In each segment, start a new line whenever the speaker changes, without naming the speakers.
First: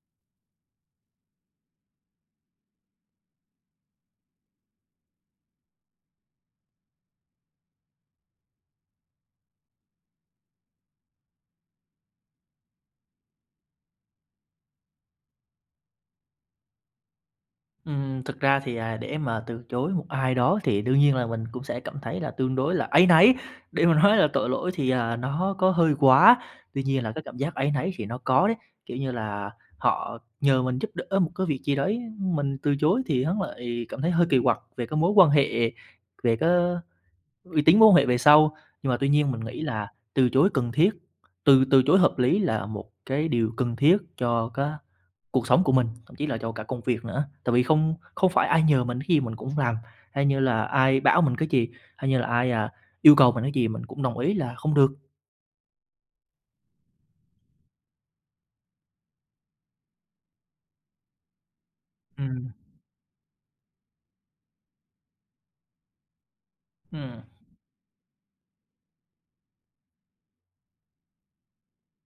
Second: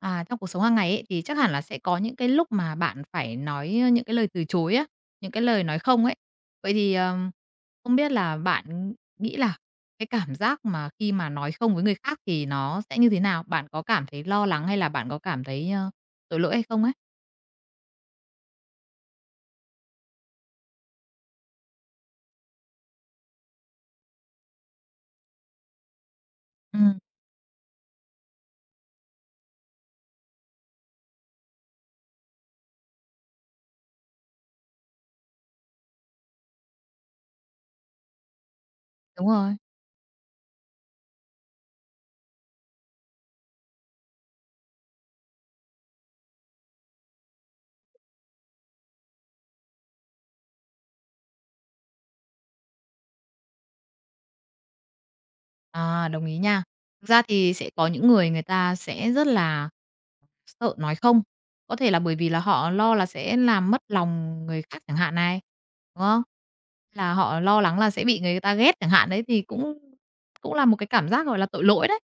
À, trong cuộc sống hàng ngày ấy, thì chắc hẳn là sẽ có những cái lúc mà bạn phải nói, những cái lời từ chối á, những cái lời nói không ấy. Vậy thì, không biết là bạn nghĩ là cái cảm giác mà khi mà nói không với người khác thì nó sẽ như thế nào? Bạn có cảm thấy lo lắng hay là bạn có cảm thấy, tội lỗi hay không ấy?
Thực ra thì, để mà từ chối một ai đó thì đương nhiên là mình cũng sẽ cảm thấy là tương đối là áy náy, để mà nói là tội lỗi thì, nó có hơi quá. Tuy
Ừm,
nhiên là cái cảm giác áy náy thì nó có đấy, kiểu như là, họ nhờ mình giúp đỡ một cái việc gì đấy, mình từ chối thì hắn lại cảm thấy hơi kỳ quặc về cái mối quan hệ, về cái uy tín mối quan hệ về sau. Nhưng mà tuy
đúng
nhiên mình
rồi.
nghĩ là từ chối cần thiết, từ từ chối hợp lý là một cái điều cần thiết cho cái cuộc sống của mình, thậm chí là cho cả công việc nữa. Tại vì không không phải ai nhờ mình cái gì mình cũng làm, hay như là ai bảo mình cái gì, hay như là ai, yêu cầu mình cái gì mình cũng đồng ý là không được.
À, đồng ý nha. Thực ra thì sẽ có những người người ta sẽ rất là sợ nói không, có thể là bởi vì là
Ừm.
họ lo là sẽ làm mất lòng người khác chẳng hạn này, đúng không? Là
Ừm,
họ lo lắng là sẽ bị người ta ghét chẳng hạn đấy, thì cũng cũng là một cái cảm giác, gọi là, tội lỗi đấy,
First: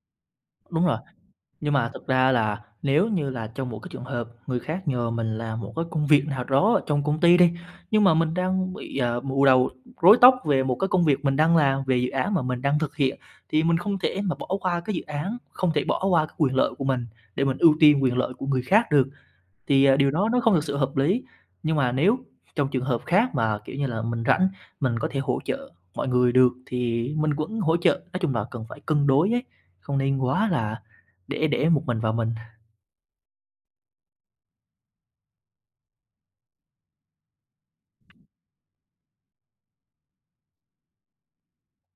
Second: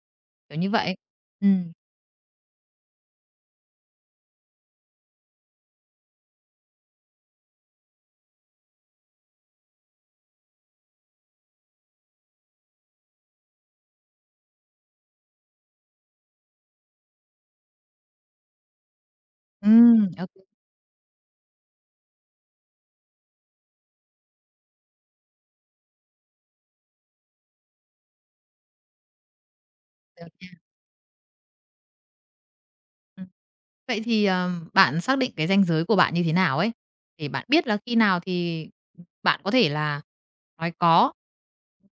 kiểu như
đúng
vậy.
rồi.
Ừ,
Nhưng mà thực ra là nếu như là trong một cái trường hợp người khác nhờ mình làm một cái công việc nào đó ở trong công ty đi, nhưng mà mình đang bị, bù đầu rối tóc về một cái công việc mình đang làm, về dự án mà mình đang thực hiện, thì mình không thể mà bỏ qua cái dự án, không thể bỏ qua cái quyền lợi của mình để mình ưu tiên quyền lợi của người khác được.
ừ,
Thì, điều đó
ok.
nó không thực sự hợp lý, nhưng mà nếu trong trường hợp khác mà, kiểu như là, mình rảnh, mình có thể hỗ trợ mọi người được thì mình vẫn hỗ trợ, nói chung là cần phải cân đối ấy, không nên quá
Ok.
là để một mình vào mình.
Ừm. Vậy thì, bạn xác định cái ranh giới của bạn như thế nào ấy? Để bạn biết là khi nào thì bạn có thể là nói "có",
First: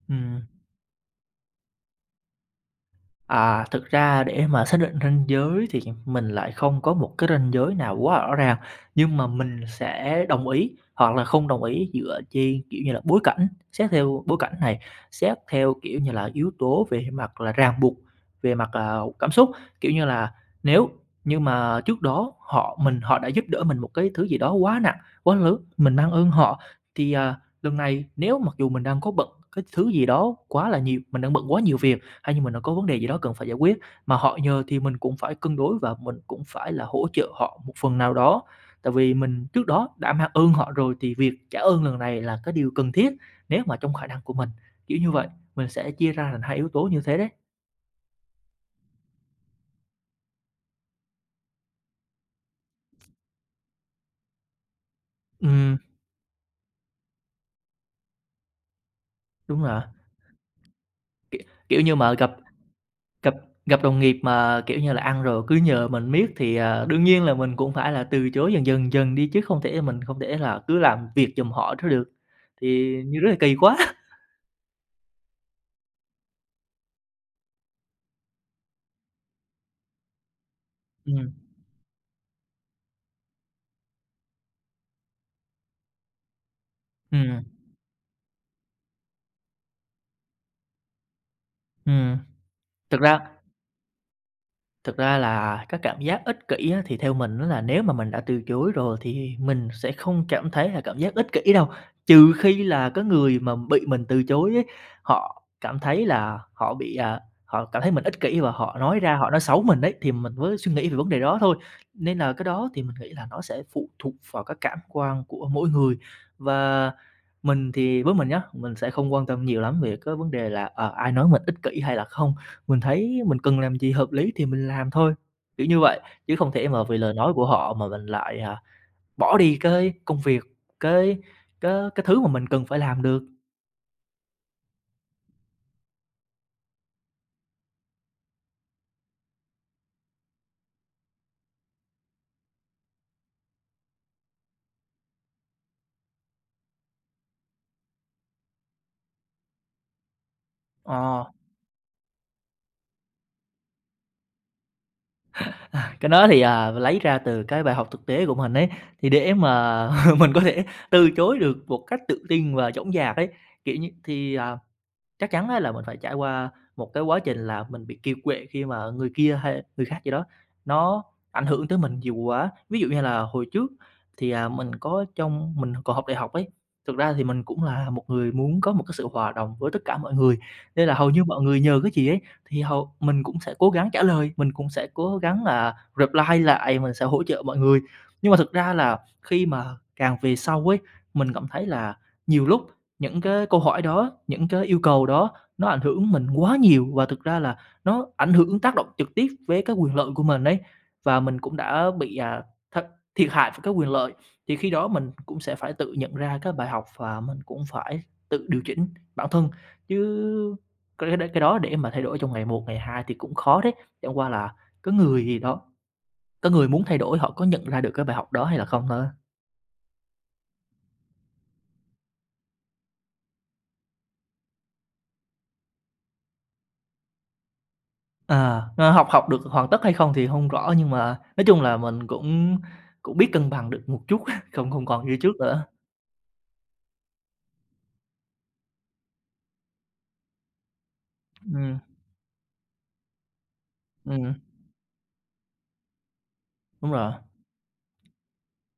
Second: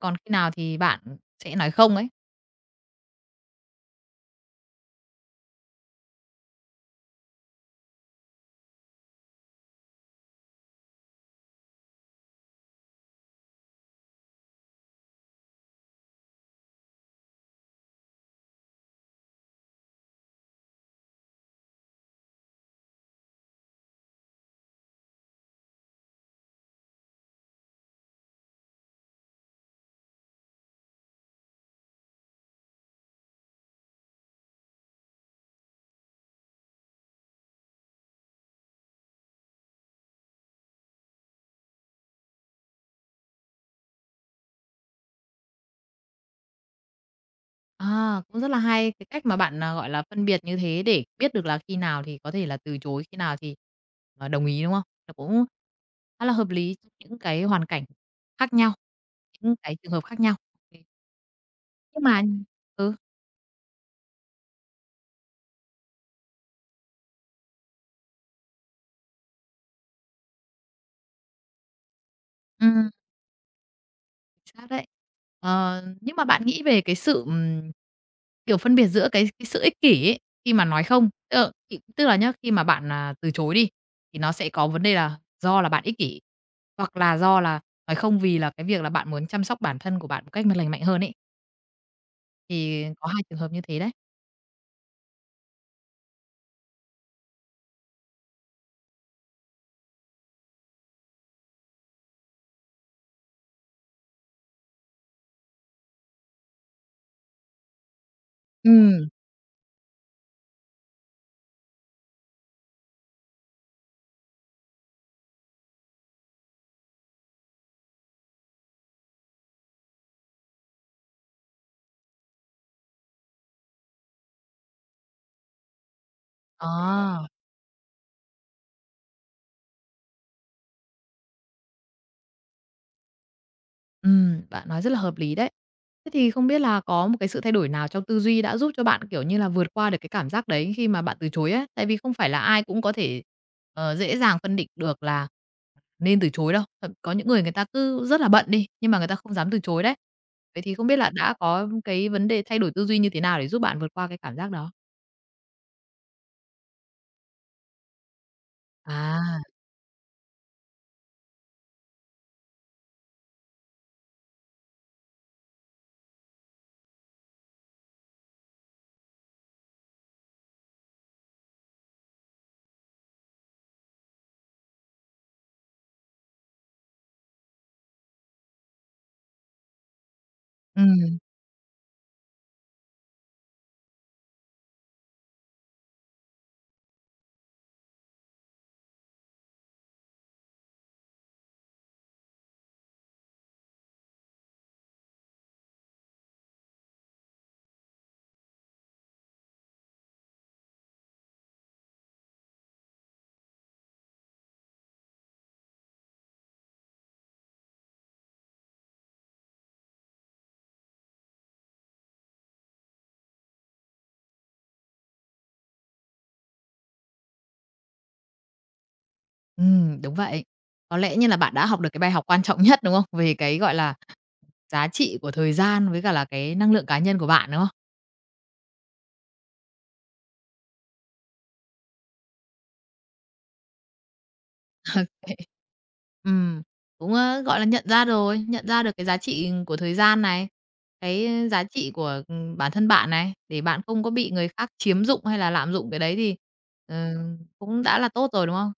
còn khi
Ừm.
nào thì bạn sẽ nói "không" ấy?
À, thực ra để mà xác định ranh giới thì mình lại không có một cái ranh giới nào quá rõ ràng, nhưng mà mình sẽ đồng ý hoặc là không đồng ý dựa trên, kiểu như là, bối cảnh, xét theo bối cảnh này, xét theo, kiểu như là, yếu tố về mặt là ràng buộc, về mặt, cảm xúc. Kiểu như là, nếu như mà trước đó họ đã giúp đỡ mình một cái thứ gì đó quá nặng, quá lớn, mình mang ơn họ, thì, lần này nếu mặc dù mình đang có bận cái thứ gì đó quá là nhiều, mình đang bận quá nhiều việc hay như nó có vấn đề gì đó cần phải giải quyết, mà họ nhờ thì mình cũng phải cân đối và mình cũng phải là hỗ trợ họ một phần nào đó. Tại vì mình trước đó đã mang ơn họ rồi thì việc trả ơn lần này là cái điều cần thiết nếu mà trong khả năng của mình, kiểu như vậy, mình sẽ chia ra thành hai yếu tố như thế đấy.
À, cũng rất là hay cái cách mà bạn, gọi là, phân biệt như thế để biết được là khi nào thì có thể là từ chối, khi nào thì, đồng ý, đúng không? Nó cũng
Ừm,
khá là hợp lý trong những cái hoàn cảnh khác nhau, những
đúng
cái
rồi,
trường hợp khác nhau. Ok.
kiểu như
Nhưng
mà
mà
gặp
ừ,
gặp gặp đồng nghiệp mà, kiểu như là, ăn rồi cứ nhờ mình miết thì, đương nhiên là mình cũng phải là từ chối dần dần dần đi chứ không thể không thể là cứ làm việc giùm họ đó được,
ừm.
thì như rất là kỳ quá.
Xác đấy. Ờ, nhưng mà bạn nghĩ về cái sự, kiểu, phân biệt giữa cái sự ích kỷ ấy, khi mà nói không,
Ừm,
tức là tức là nhá, khi mà bạn từ chối đi, thì nó sẽ có vấn đề là do là bạn ích kỷ, hoặc là do
ừm,
là nói không vì là cái việc là bạn muốn chăm sóc bản thân của bạn một cách mà lành mạnh hơn ấy,
ừm.
thì
Thực
có
ra
hai trường hợp như thế đấy.
thực ra là cái cảm giác ích kỷ á, thì theo mình á là nếu mà mình đã từ chối rồi thì mình sẽ không cảm thấy là cảm giác ích kỷ đâu, trừ khi là cái người mà bị mình từ chối ấy, họ cảm thấy là họ cảm thấy mình ích kỷ và
Ừ.
họ nói xấu mình đấy thì mình mới suy nghĩ về vấn đề đó thôi. Nên là cái đó thì mình nghĩ là nó sẽ phụ thuộc vào các cảm quan của mỗi người. Và mình thì với mình nhá, mình sẽ không quan tâm nhiều lắm về cái vấn đề là, ai nói mình ích kỷ hay là không. Mình thấy mình cần làm gì hợp lý thì mình làm thôi, kiểu như vậy, chứ không thể mà vì lời
Ờ.
nói của họ mà mình lại, bỏ đi cái công việc, cái cái thứ mà mình cần phải làm được.
Bạn nói rất là hợp lý đấy. Thế thì không biết là có một cái sự thay đổi nào trong tư duy đã giúp cho bạn, kiểu như là, vượt qua được cái cảm giác đấy khi mà bạn từ chối ấy? Tại vì không phải là ai cũng có thể, dễ dàng phân định được là nên từ chối đâu. Thậm có những người người ta cứ rất là bận đi, nhưng mà người ta không dám từ chối đấy. Vậy thì không biết là
Ờ,
đã có cái vấn đề thay đổi tư duy như thế nào để giúp bạn vượt qua cái cảm giác đó?
cái đó thì, lấy ra từ cái bài học thực tế của mình ấy, thì
À,
để mà mình có thể từ chối được một cách tự tin và dõng dạc ấy, kiểu như, thì, chắc chắn á là mình phải trải qua một cái quá trình là mình bị kiệt quệ khi mà người kia hay người khác gì đó nó ảnh hưởng tới mình nhiều quá. Ví dụ như là hồi trước thì, mình có trong mình còn học đại học ấy, thực ra thì mình cũng là một người muốn có một cái sự hòa đồng với tất cả mọi người, nên là hầu
ừm,
như mọi người nhờ cái gì ấy thì hầu mình cũng sẽ cố gắng trả lời, mình cũng sẽ cố gắng là reply lại, mình sẽ hỗ trợ mọi người. Nhưng mà thực ra là khi mà càng về sau ấy, mình cảm thấy là nhiều lúc những cái câu hỏi đó, những cái yêu cầu đó nó ảnh hưởng mình quá nhiều và thực ra là nó ảnh hưởng tác động trực tiếp với cái quyền lợi của mình đấy. Và mình cũng đã bị, à, th thiệt hại về các quyền lợi, thì khi đó mình cũng sẽ phải tự nhận ra các bài học và mình cũng phải tự điều chỉnh bản thân, chứ cái đó để mà thay đổi trong ngày một ngày 2 thì cũng khó đấy. Chẳng qua là có người gì đó có người muốn thay đổi họ có nhận ra được cái bài học đó hay là không thôi.
ừm, đúng vậy. Có lẽ như là bạn đã học được cái bài học quan trọng nhất, đúng không? Về cái, gọi là, giá trị của thời gian với cả là cái năng lượng cá nhân của bạn, đúng không?
À, ờ, học học được hoàn tất hay không thì hông rõ, nhưng mà nói chung là mình cũng cũng biết cân bằng được một chút, không không còn như trước nữa.
Ừm, cũng, gọi là, nhận ra rồi, nhận ra được cái giá trị của thời gian này, cái giá
Ừm,
trị của, bản thân bạn này, để bạn không có bị
ừm,
người khác chiếm dụng hay là lạm dụng cái đấy thì,
đúng rồi,
ờ, cũng đã là tốt rồi, đúng không?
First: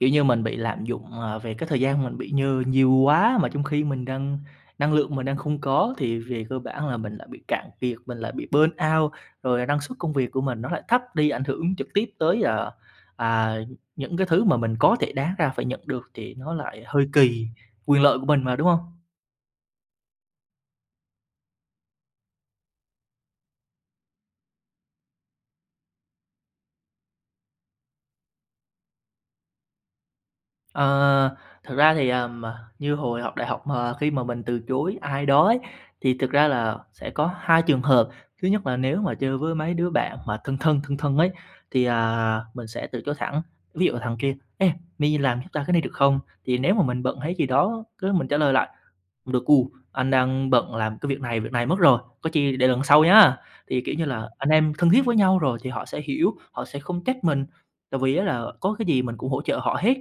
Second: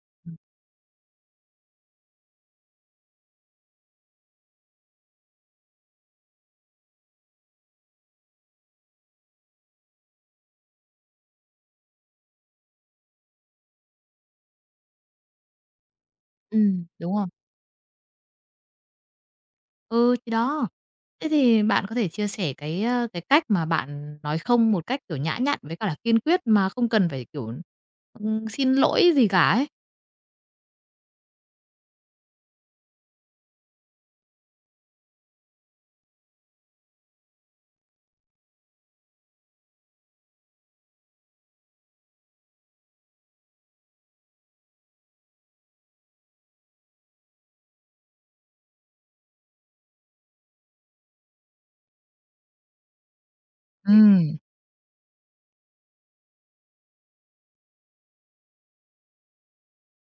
kiểu như,
Ừm.
mình bị lạm dụng, về cái thời gian mình bị như nhiều quá mà trong khi mình đang năng lượng mình đang không có, thì về cơ bản là mình lại bị cạn kiệt, mình lại bị burn out, rồi năng suất công việc của mình nó lại thấp đi, ảnh hưởng trực tiếp tới, à, những cái thứ mà mình có thể đáng ra phải nhận được thì nó lại hơi
Đúng rồi.
kỳ quyền lợi của mình mà, đúng hông?
Ừ, thì đó. Thế thì bạn có thể chia sẻ cái, cách mà bạn nói không một cách, kiểu, nhã nhặn với cả là kiên quyết mà không cần phải, kiểu, xin lỗi gì cả ấy.
Ờ, thực ra thì, như hồi học đại học mà khi mà mình từ chối ai đó ấy, thì thực ra là sẽ có hai trường hợp. Thứ nhất là nếu mà chơi với mấy đứa bạn mà thân thân ấy, thì, mình sẽ từ chối thẳng. Ví dụ là thằng kia: "Ê, mày làm giúp tao cái này được không?" Thì nếu mà mình bận hay gì đó, cái mình trả lời lại: không được cu, anh đang bận làm việc này mất rồi, có chi để lần sau nhá. Thì, kiểu như là,
Thì
anh em thân thiết với nhau rồi thì họ sẽ hiểu, họ sẽ không trách mình, tại vì á là có cái gì mình cũng hỗ trợ họ hết.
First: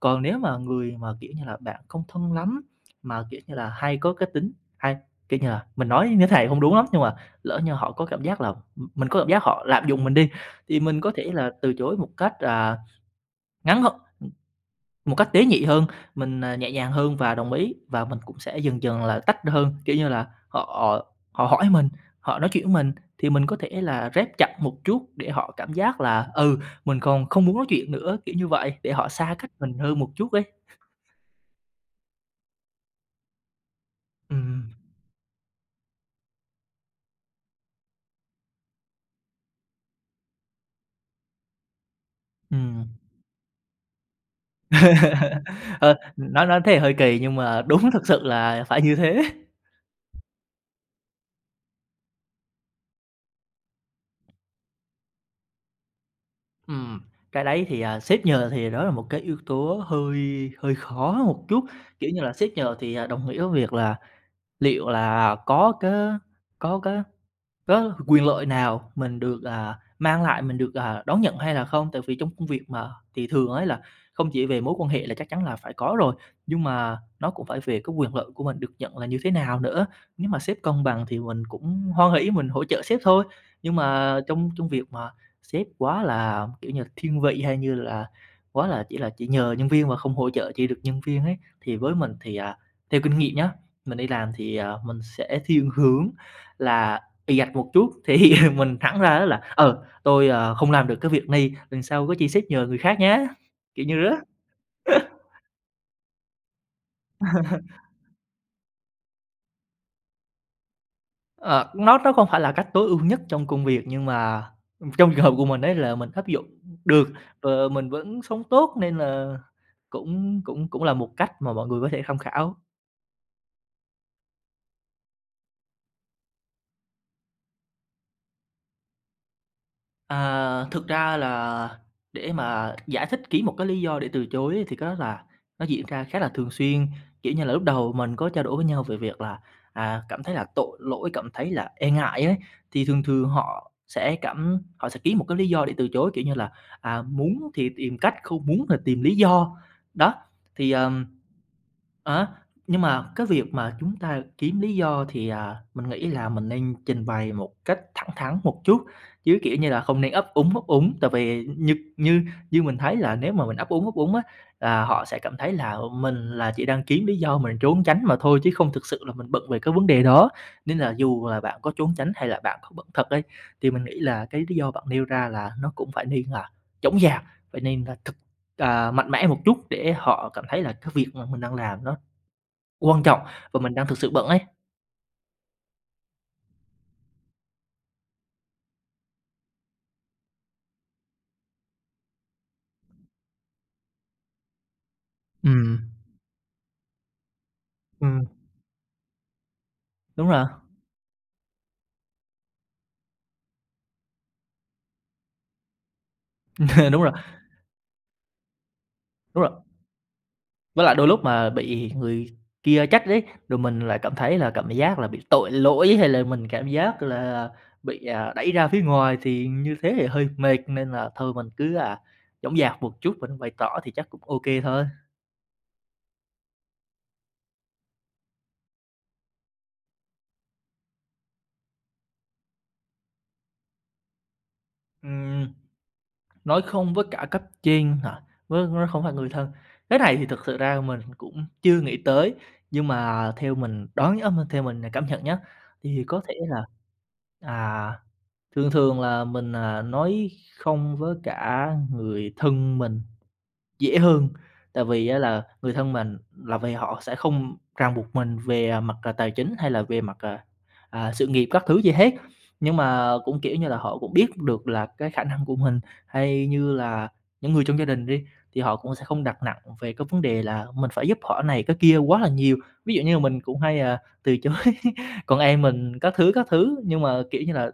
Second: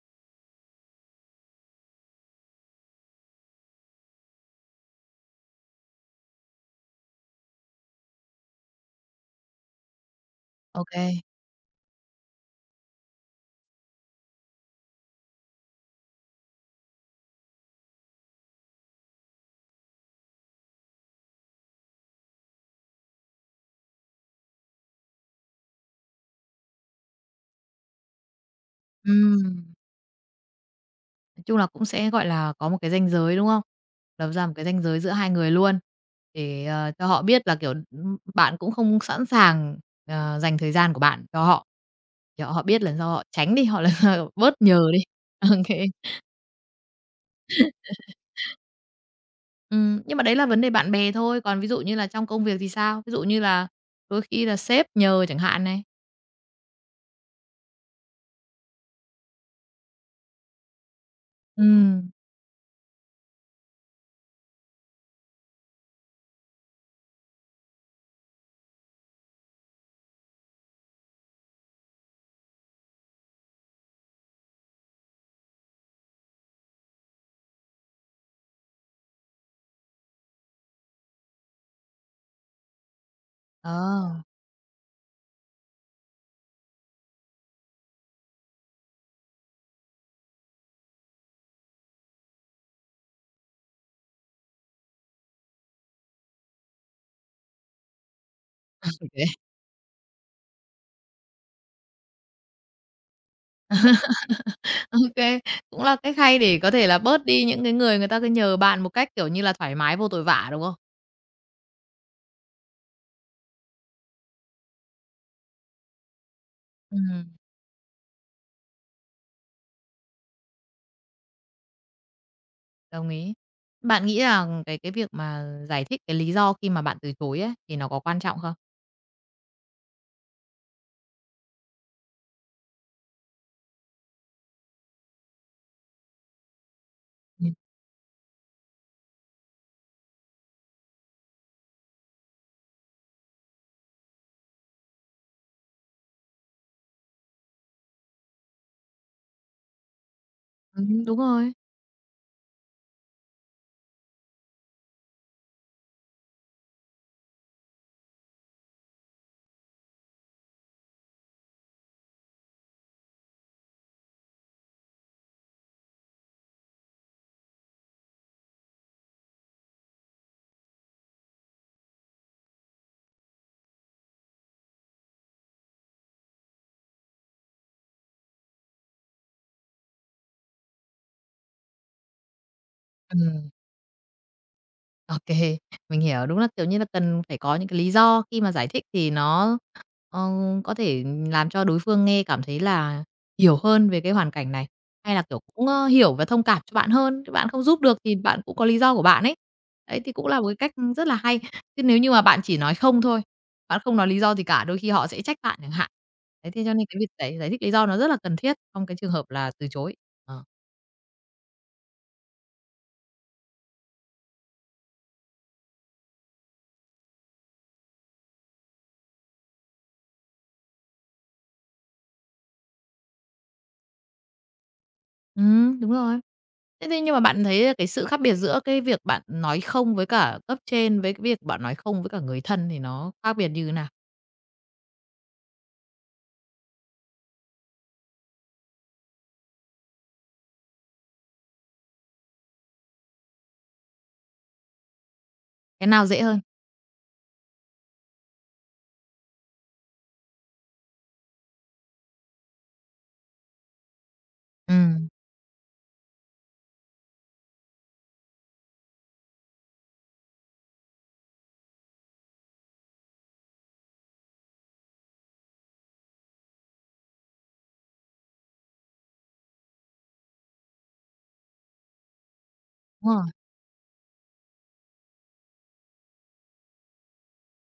Còn nếu mà người mà, kiểu như là, bạn không thân lắm, mà, kiểu như là, hay có cái tính hay, kiểu như là, mình nói như thế này không đúng lắm, nhưng mà lỡ như họ có cảm giác là, mình có cảm giác họ lạm dụng mình đi, thì
ok
mình có thể là từ chối một cách, à, ngắn h một cách tế nhị hơn, mình, nhẹ nhàng hơn và đồng ý, và mình cũng sẽ dần dần là tách hơn. Kiểu như là, họ họ hỏi mình, họ nói chuyện với mình thì mình có thể là rép chặt một chút để họ cảm giác là, ừ, mình còn không muốn nói chuyện nữa, kiểu như vậy, để họ xa cách mình hơn một chút ấy.
nói chung là cũng sẽ, gọi là, có một cái ranh giới, đúng không? Lập ra một cái
Ừm,
ranh giới giữa hai người luôn để, cho họ biết là, kiểu, bạn cũng không sẵn sàng, dành thời gian của bạn cho họ, để họ biết
ừm.
lần sau họ tránh đi, họ lần sau bớt nhờ đi.
Ờ,
Ô.
nói thế hơi kỳ nhưng mà đúng thực sự là phải như thế.
Nhưng mà đấy là vấn đề bạn bè thôi, còn ví dụ như là trong công việc thì sao? Ví dụ như là đôi khi là sếp nhờ chẳng hạn này.
Ừm, cái đấy thì, sếp nhờ thì đó là một cái yếu tố hơi hơi khó một chút. Kiểu
Ừm.
như là, sếp nhờ thì, đồng nghĩa với việc là liệu là có cái có quyền lợi nào mình được, mang lại, mình được, đón nhận hay là không? Tại vì trong công việc mà, thì thường ấy là không chỉ về mối quan hệ là chắc chắn là phải có rồi, nhưng mà nó cũng phải về cái quyền lợi của mình được nhận là như thế nào nữa. Nếu mà sếp công bằng thì mình cũng hoan hỉ mình hỗ trợ sếp thôi, nhưng
Ờ,
mà trong trong việc mà sếp quá là, kiểu như là, thiên vị hay như là quá là chỉ nhờ nhân viên mà không hỗ trợ chỉ được nhân viên ấy, thì với mình thì, theo kinh nghiệm nhá, mình đi làm thì, mình sẽ thiên hướng là ì ạch một chút thì mình thẳng
ô
ra á
kê,
là "Ờ, tôi, không làm được cái việc này, lần sau có chi xếp nhờ người khác nhé, kiểu như đó.
ô kê, cũng là cách hay để có thể là bớt đi những cái người người ta cứ nhờ bạn một cách, kiểu như là, thoải mái vô tội vạ, đúng không?
Ờ, nó không phải là cách tối ưu nhất trong công việc nhưng mà, trong trường hợp của mình đấy là mình áp dụng được,
Ừm,
ờ, mình vẫn sống tốt nên là cũng cũng cũng là một cách mà mọi người có thể tham khảo.
đồng ý. Bạn nghĩ là cái việc mà giải thích cái lý do khi mà bạn từ chối ấy, thì nó có quan trọng không?
À, thực ra là để mà giải thích kỹ một cái lý do để từ chối ấy thì cái đó là nó diễn ra khá là thường xuyên. Kiểu như là,
Ừm.
lúc đầu mình có trao đổi với nhau về việc là, cảm thấy là tội lỗi, cảm thấy là e ngại ấy, thì thường thường họ sẽ ký một cái lý do để từ chối, kiểu như là, muốn thì tìm cách, không muốn là tìm lý do. Đó, thì,
Đúng rồi.
Á, nhưng mà cái việc mà chúng ta kiếm lý do thì, mình nghĩ là mình nên trình bày một cách thẳng thắn một chút, chứ, kiểu như là, không nên ấp úng. Tại vì như như như mình thấy là nếu mà mình ấp úng á, là họ sẽ cảm thấy là mình là chỉ đang kiếm lý do mình trốn tránh mà thôi, chứ không thực sự là mình bận về cái vấn đề đó. Nên là dù là bạn có trốn tránh hay là bạn có bận thật đi, thì mình nghĩ là cái lý do bạn nêu ra là nó cũng phải nên là chõng dạc, phải nên là mạnh mẽ một chút để họ cảm thấy là cái việc mà mình đang làm nó quan trọng
Ừm.
và mình đang thực sự bận ấy.
OK, mình hiểu. Đúng là, kiểu như là, cần phải có những cái lý do khi mà giải thích thì nó, ờ, có thể làm cho đối phương nghe cảm thấy là hiểu hơn về cái hoàn cảnh này, hay là, kiểu, cũng,
Ừm,
hiểu và thông cảm cho bạn hơn. Chứ bạn không giúp được thì
Ừm.
bạn cũng có lý do của bạn ấy. Đấy, thì cũng
Đúng
là
rồi,
một cái cách rất là hay. Chứ nếu như mà bạn chỉ nói không thôi, bạn không nói lý do gì cả, đôi khi họ sẽ trách bạn chẳng hạn. Đấy, thế cho nên cái
đúng
việc
rồi,
giải giải thích lý do nó rất là cần thiết trong cái trường hợp
đúng rồi.
là từ chối. Ờ.
Với lại đôi lúc mà bị người kia trách đấy rồi mình lại cảm thấy là cảm giác là bị tội lỗi hay là mình cảm giác là bị, đẩy ra phía ngoài thì như thế thì hơi mệt, nên là thôi mình cứ, dõng dạc một chút, mình bày tỏ thì chắc cũng ok thôi.
Đúng rồi. Thế thế nhưng mà bạn thấy cái sự khác biệt giữa cái việc bạn nói không với cả cấp trên, với cái việc bạn nói không với cả người thân thì nó khác biệt như thế nào?
Ừm. Nói không với cả cấp trên hả? Với nó không phải người thân. Cái này thì thực sự ra mình cũng chưa nghĩ tới, nhưng mà theo mình đoán nhá, theo mình cảm nhận nhá,
Cái
thì
nào
có
dễ
thể
hơn?
là, à, thường thường là mình, nói không với cả người thân mình dễ hơn,
Ừ,
tại vì á là người thân mình là vì họ sẽ không ràng buộc mình về, mặt, tài chính hay là về mặt, sự nghiệp các thứ gì hết. Nhưng mà cũng, kiểu như là, họ cũng biết được là cái khả năng của mình, hay như là những người trong gia đình đi, thì họ cũng sẽ không đặt nặng về cái vấn đề là mình phải giúp họ này cái kia quá là nhiều. Ví dụ như
đúng
là
rồi.
mình cũng hay, từ chối con em mình các thứ, nhưng mà, kiểu như là,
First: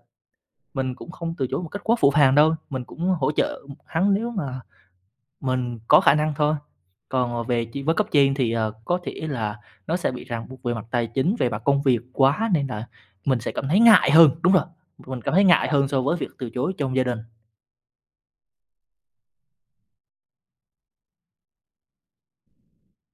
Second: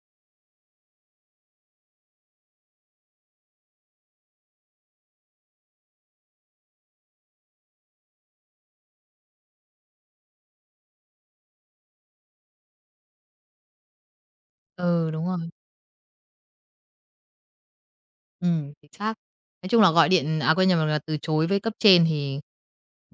mình cũng không từ chối một cách quá phũ phàng đâu, mình cũng hỗ trợ hắn nếu mà mình có khả năng thôi, còn, về chi với cấp trên thì, có thể là nó sẽ bị ràng buộc về mặt tài chính, về mặt công việc quá nên là mình sẽ cảm thấy ngại hơn, đúng rồi,
Ừ,
mình
đúng
cảm thấy
rồi.
ngại hơn so với việc từ chối trong gia đình.
Ừ, chính xác. Nói chung là gọi điện à, quên nhầm, là từ chối với cấp trên thì,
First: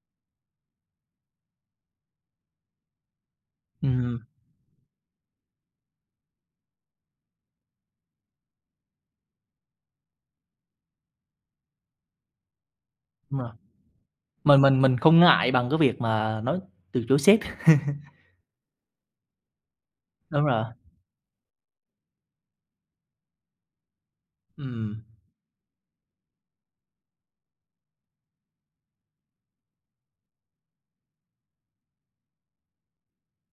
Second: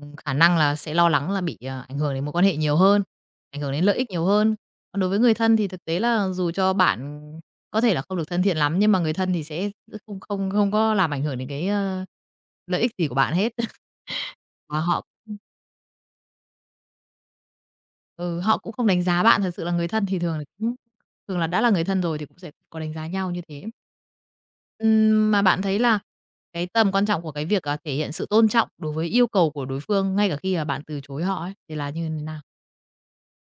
khả năng là sẽ lo lắng là bị ảnh hưởng đến mối quan hệ nhiều hơn, ảnh hưởng đến lợi ích
Ừm,
nhiều hơn. Còn đối với người thân thì thực tế là dù cho bạn có thể là không được thân thiện lắm, nhưng mà người thân thì sẽ không không không có làm ảnh hưởng đến cái, lợi ích gì của bạn
đúng rồi,
hết,
mình
và
mình mình
họ,
không ngại bằng cái việc mà nói từ chối sếp,
ừ, họ cũng không đánh giá bạn, thật sự là người thân thì thường
đúng
là
rồi,
cũng thường là đã là người thân rồi thì cũng sẽ có đánh giá nhau như thế.
ừm,
Mà bạn thấy là cái tầm quan trọng của cái việc thể hiện sự tôn trọng đối với yêu cầu của đối phương ngay cả khi là bạn từ chối họ ấy, thì là như thế nào?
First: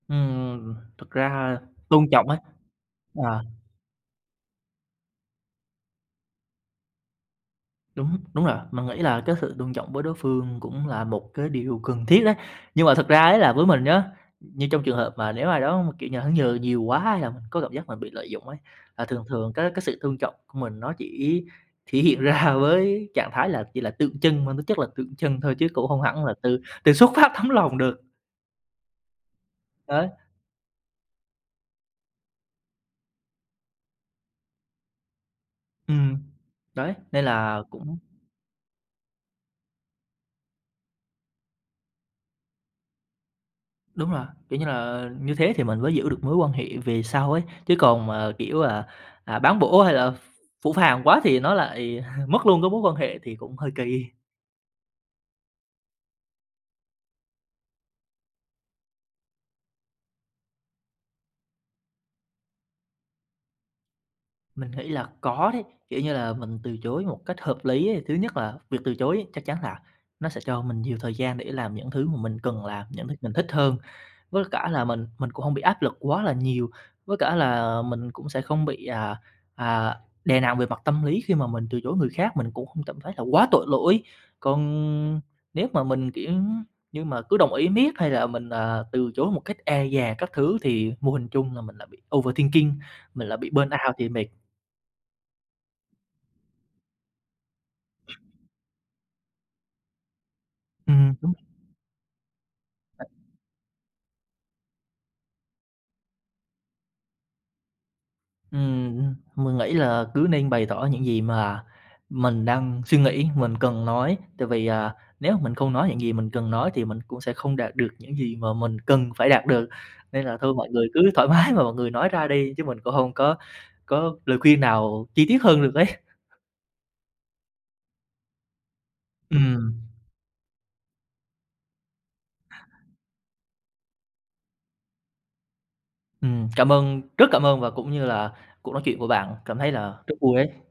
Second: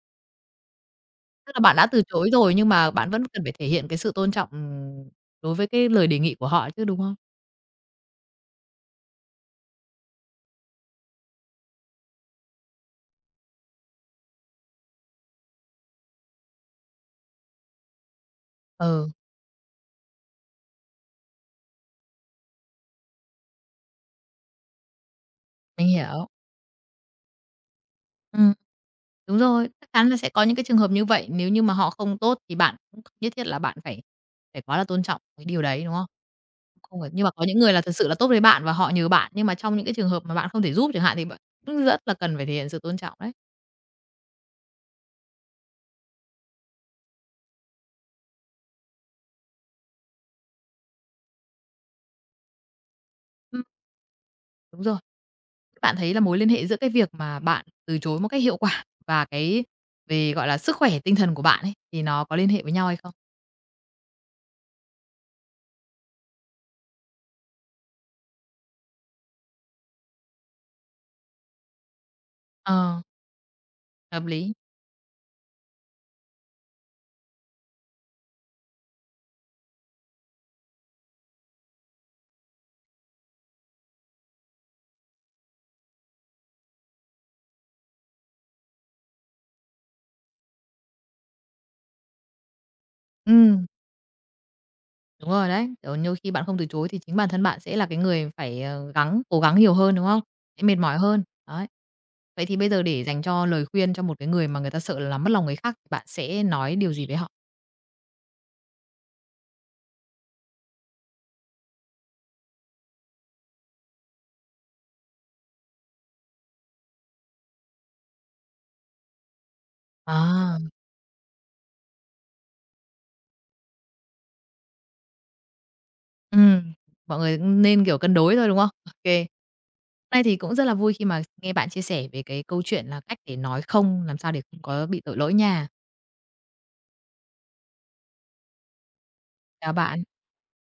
thực
Tức
ra
là bạn đã từ
tôn trọng
chối
ấy,
rồi nhưng mà bạn vẫn cần
ờ.
phải thể hiện cái sự tôn trọng, đối với cái lời đề nghị của họ chứ, đúng không?
Đúng, đúng rồi, mình nghĩ là cái sự tôn trọng với đối phương cũng là một cái điều cần thiết đấy. Nhưng mà thật ra ấy là với mình nhá, như trong trường hợp mà nếu ai đó mà, kiểu như, là hắn nhờ nhiều quá hay là mình có cảm giác mình bị lợi dụng ấy, là
Ừ,
thường thường cái sự tôn trọng của mình nó chỉ thể hiện ra với trạng thái là chỉ là tượng trưng, mang tính chất là tượng trưng thôi chứ cũng
mình
không hẳn
hiểu.
là từ từ xuất phát tấm lòng được.
Ừm, đúng rồi, chắc
Đấy,
chắn là sẽ có những cái trường hợp như vậy, nếu như mà họ không tốt thì bạn cũng không nhất thiết là bạn phải phải quá là tôn trọng cái điều đấy, đúng không?
ừm, đấy,
Không phải nhưng
nên
mà có những
là
người là thật
cũng
sự là tốt với bạn và họ nhờ bạn, nhưng mà trong những cái trường hợp mà bạn không thể giúp chẳng hạn thì bạn cũng rất là cần phải thể hiện sự tôn trọng đấy.
đúng rồi, kiểu như là, như thế thì mình mới giữ được mối quan hệ về sau ấy, chứ còn mà, kiểu, là bán bổ hay là phũ phàng quá thì nó lại mất luôn cái mối quan hệ thì cũng
Ừm,
hơi kỳ.
đúng rồi. Thế bạn thấy là mối liên hệ giữa cái việc mà bạn từ chối một cách hiệu quả và cái về, gọi là, sức khỏe tinh thần của bạn ấy, thì nó có liên hệ với nhau hay không?
Mình nghĩ là có đấy, kiểu như là, mình từ chối một cách hợp lý ấy. Thứ nhất là việc từ chối ấy, chắc chắn là nó sẽ cho mình nhiều thời gian để làm những thứ mà mình cần làm,
Ờ,
những thứ mình thích hơn.
hợp
Với
lý.
cả là mình cũng không bị áp lực quá là nhiều, với cả là mình cũng sẽ không bị, à, đè nặng về mặt tâm lý khi mà mình từ chối người khác, mình cũng không cảm thấy là quá tội lỗi. Còn nếu mà mình, kiểu, như mà cứ đồng ý miết hay là mình, từ chối một cách e dè các thứ thì mô hình chung là mình là bị overthinking, mình là bị
Ừm,
burnout thì mệt.
đúng rồi đấy. Kiểu, nhiều khi bạn không từ chối thì chính bản thân bạn sẽ là cái người phải, ờ, gắng cố gắng nhiều hơn, đúng không? Sẽ mệt mỏi hơn,
Ừm.
đấy. Vậy thì bây giờ để dành cho lời khuyên cho một cái người mà người ta sợ là làm mất lòng người khác, thì bạn sẽ nói điều gì với họ?
Ừm, mình nghĩ là cứ nên bày tỏ những gì mà mình đang suy nghĩ, mình cần nói, tại vì, nếu mình không nói những gì mình cần nói thì mình cũng sẽ không đạt được những gì mà mình cần phải đạt được. Nên là thôi
À,
mọi người cứ thoải mái mà mọi người nói ra đi, chứ mình cũng không có lời khuyên nào chi tiết hơn được đấy.
ừm, mọi người cũng nên, kiểu, cân đối thôi, đúng không? Ok, kê.
Ừm,
Nay thì cũng rất là vui khi mà nghe bạn chia sẻ về cái câu chuyện là cách để nói không, làm sao để không có bị tội lỗi nha.
cảm ơn rất cảm ơn và cũng như là cuộc nói chuyện của bạn, cảm thấy
Chào
là
bạn.
rất vui đấy.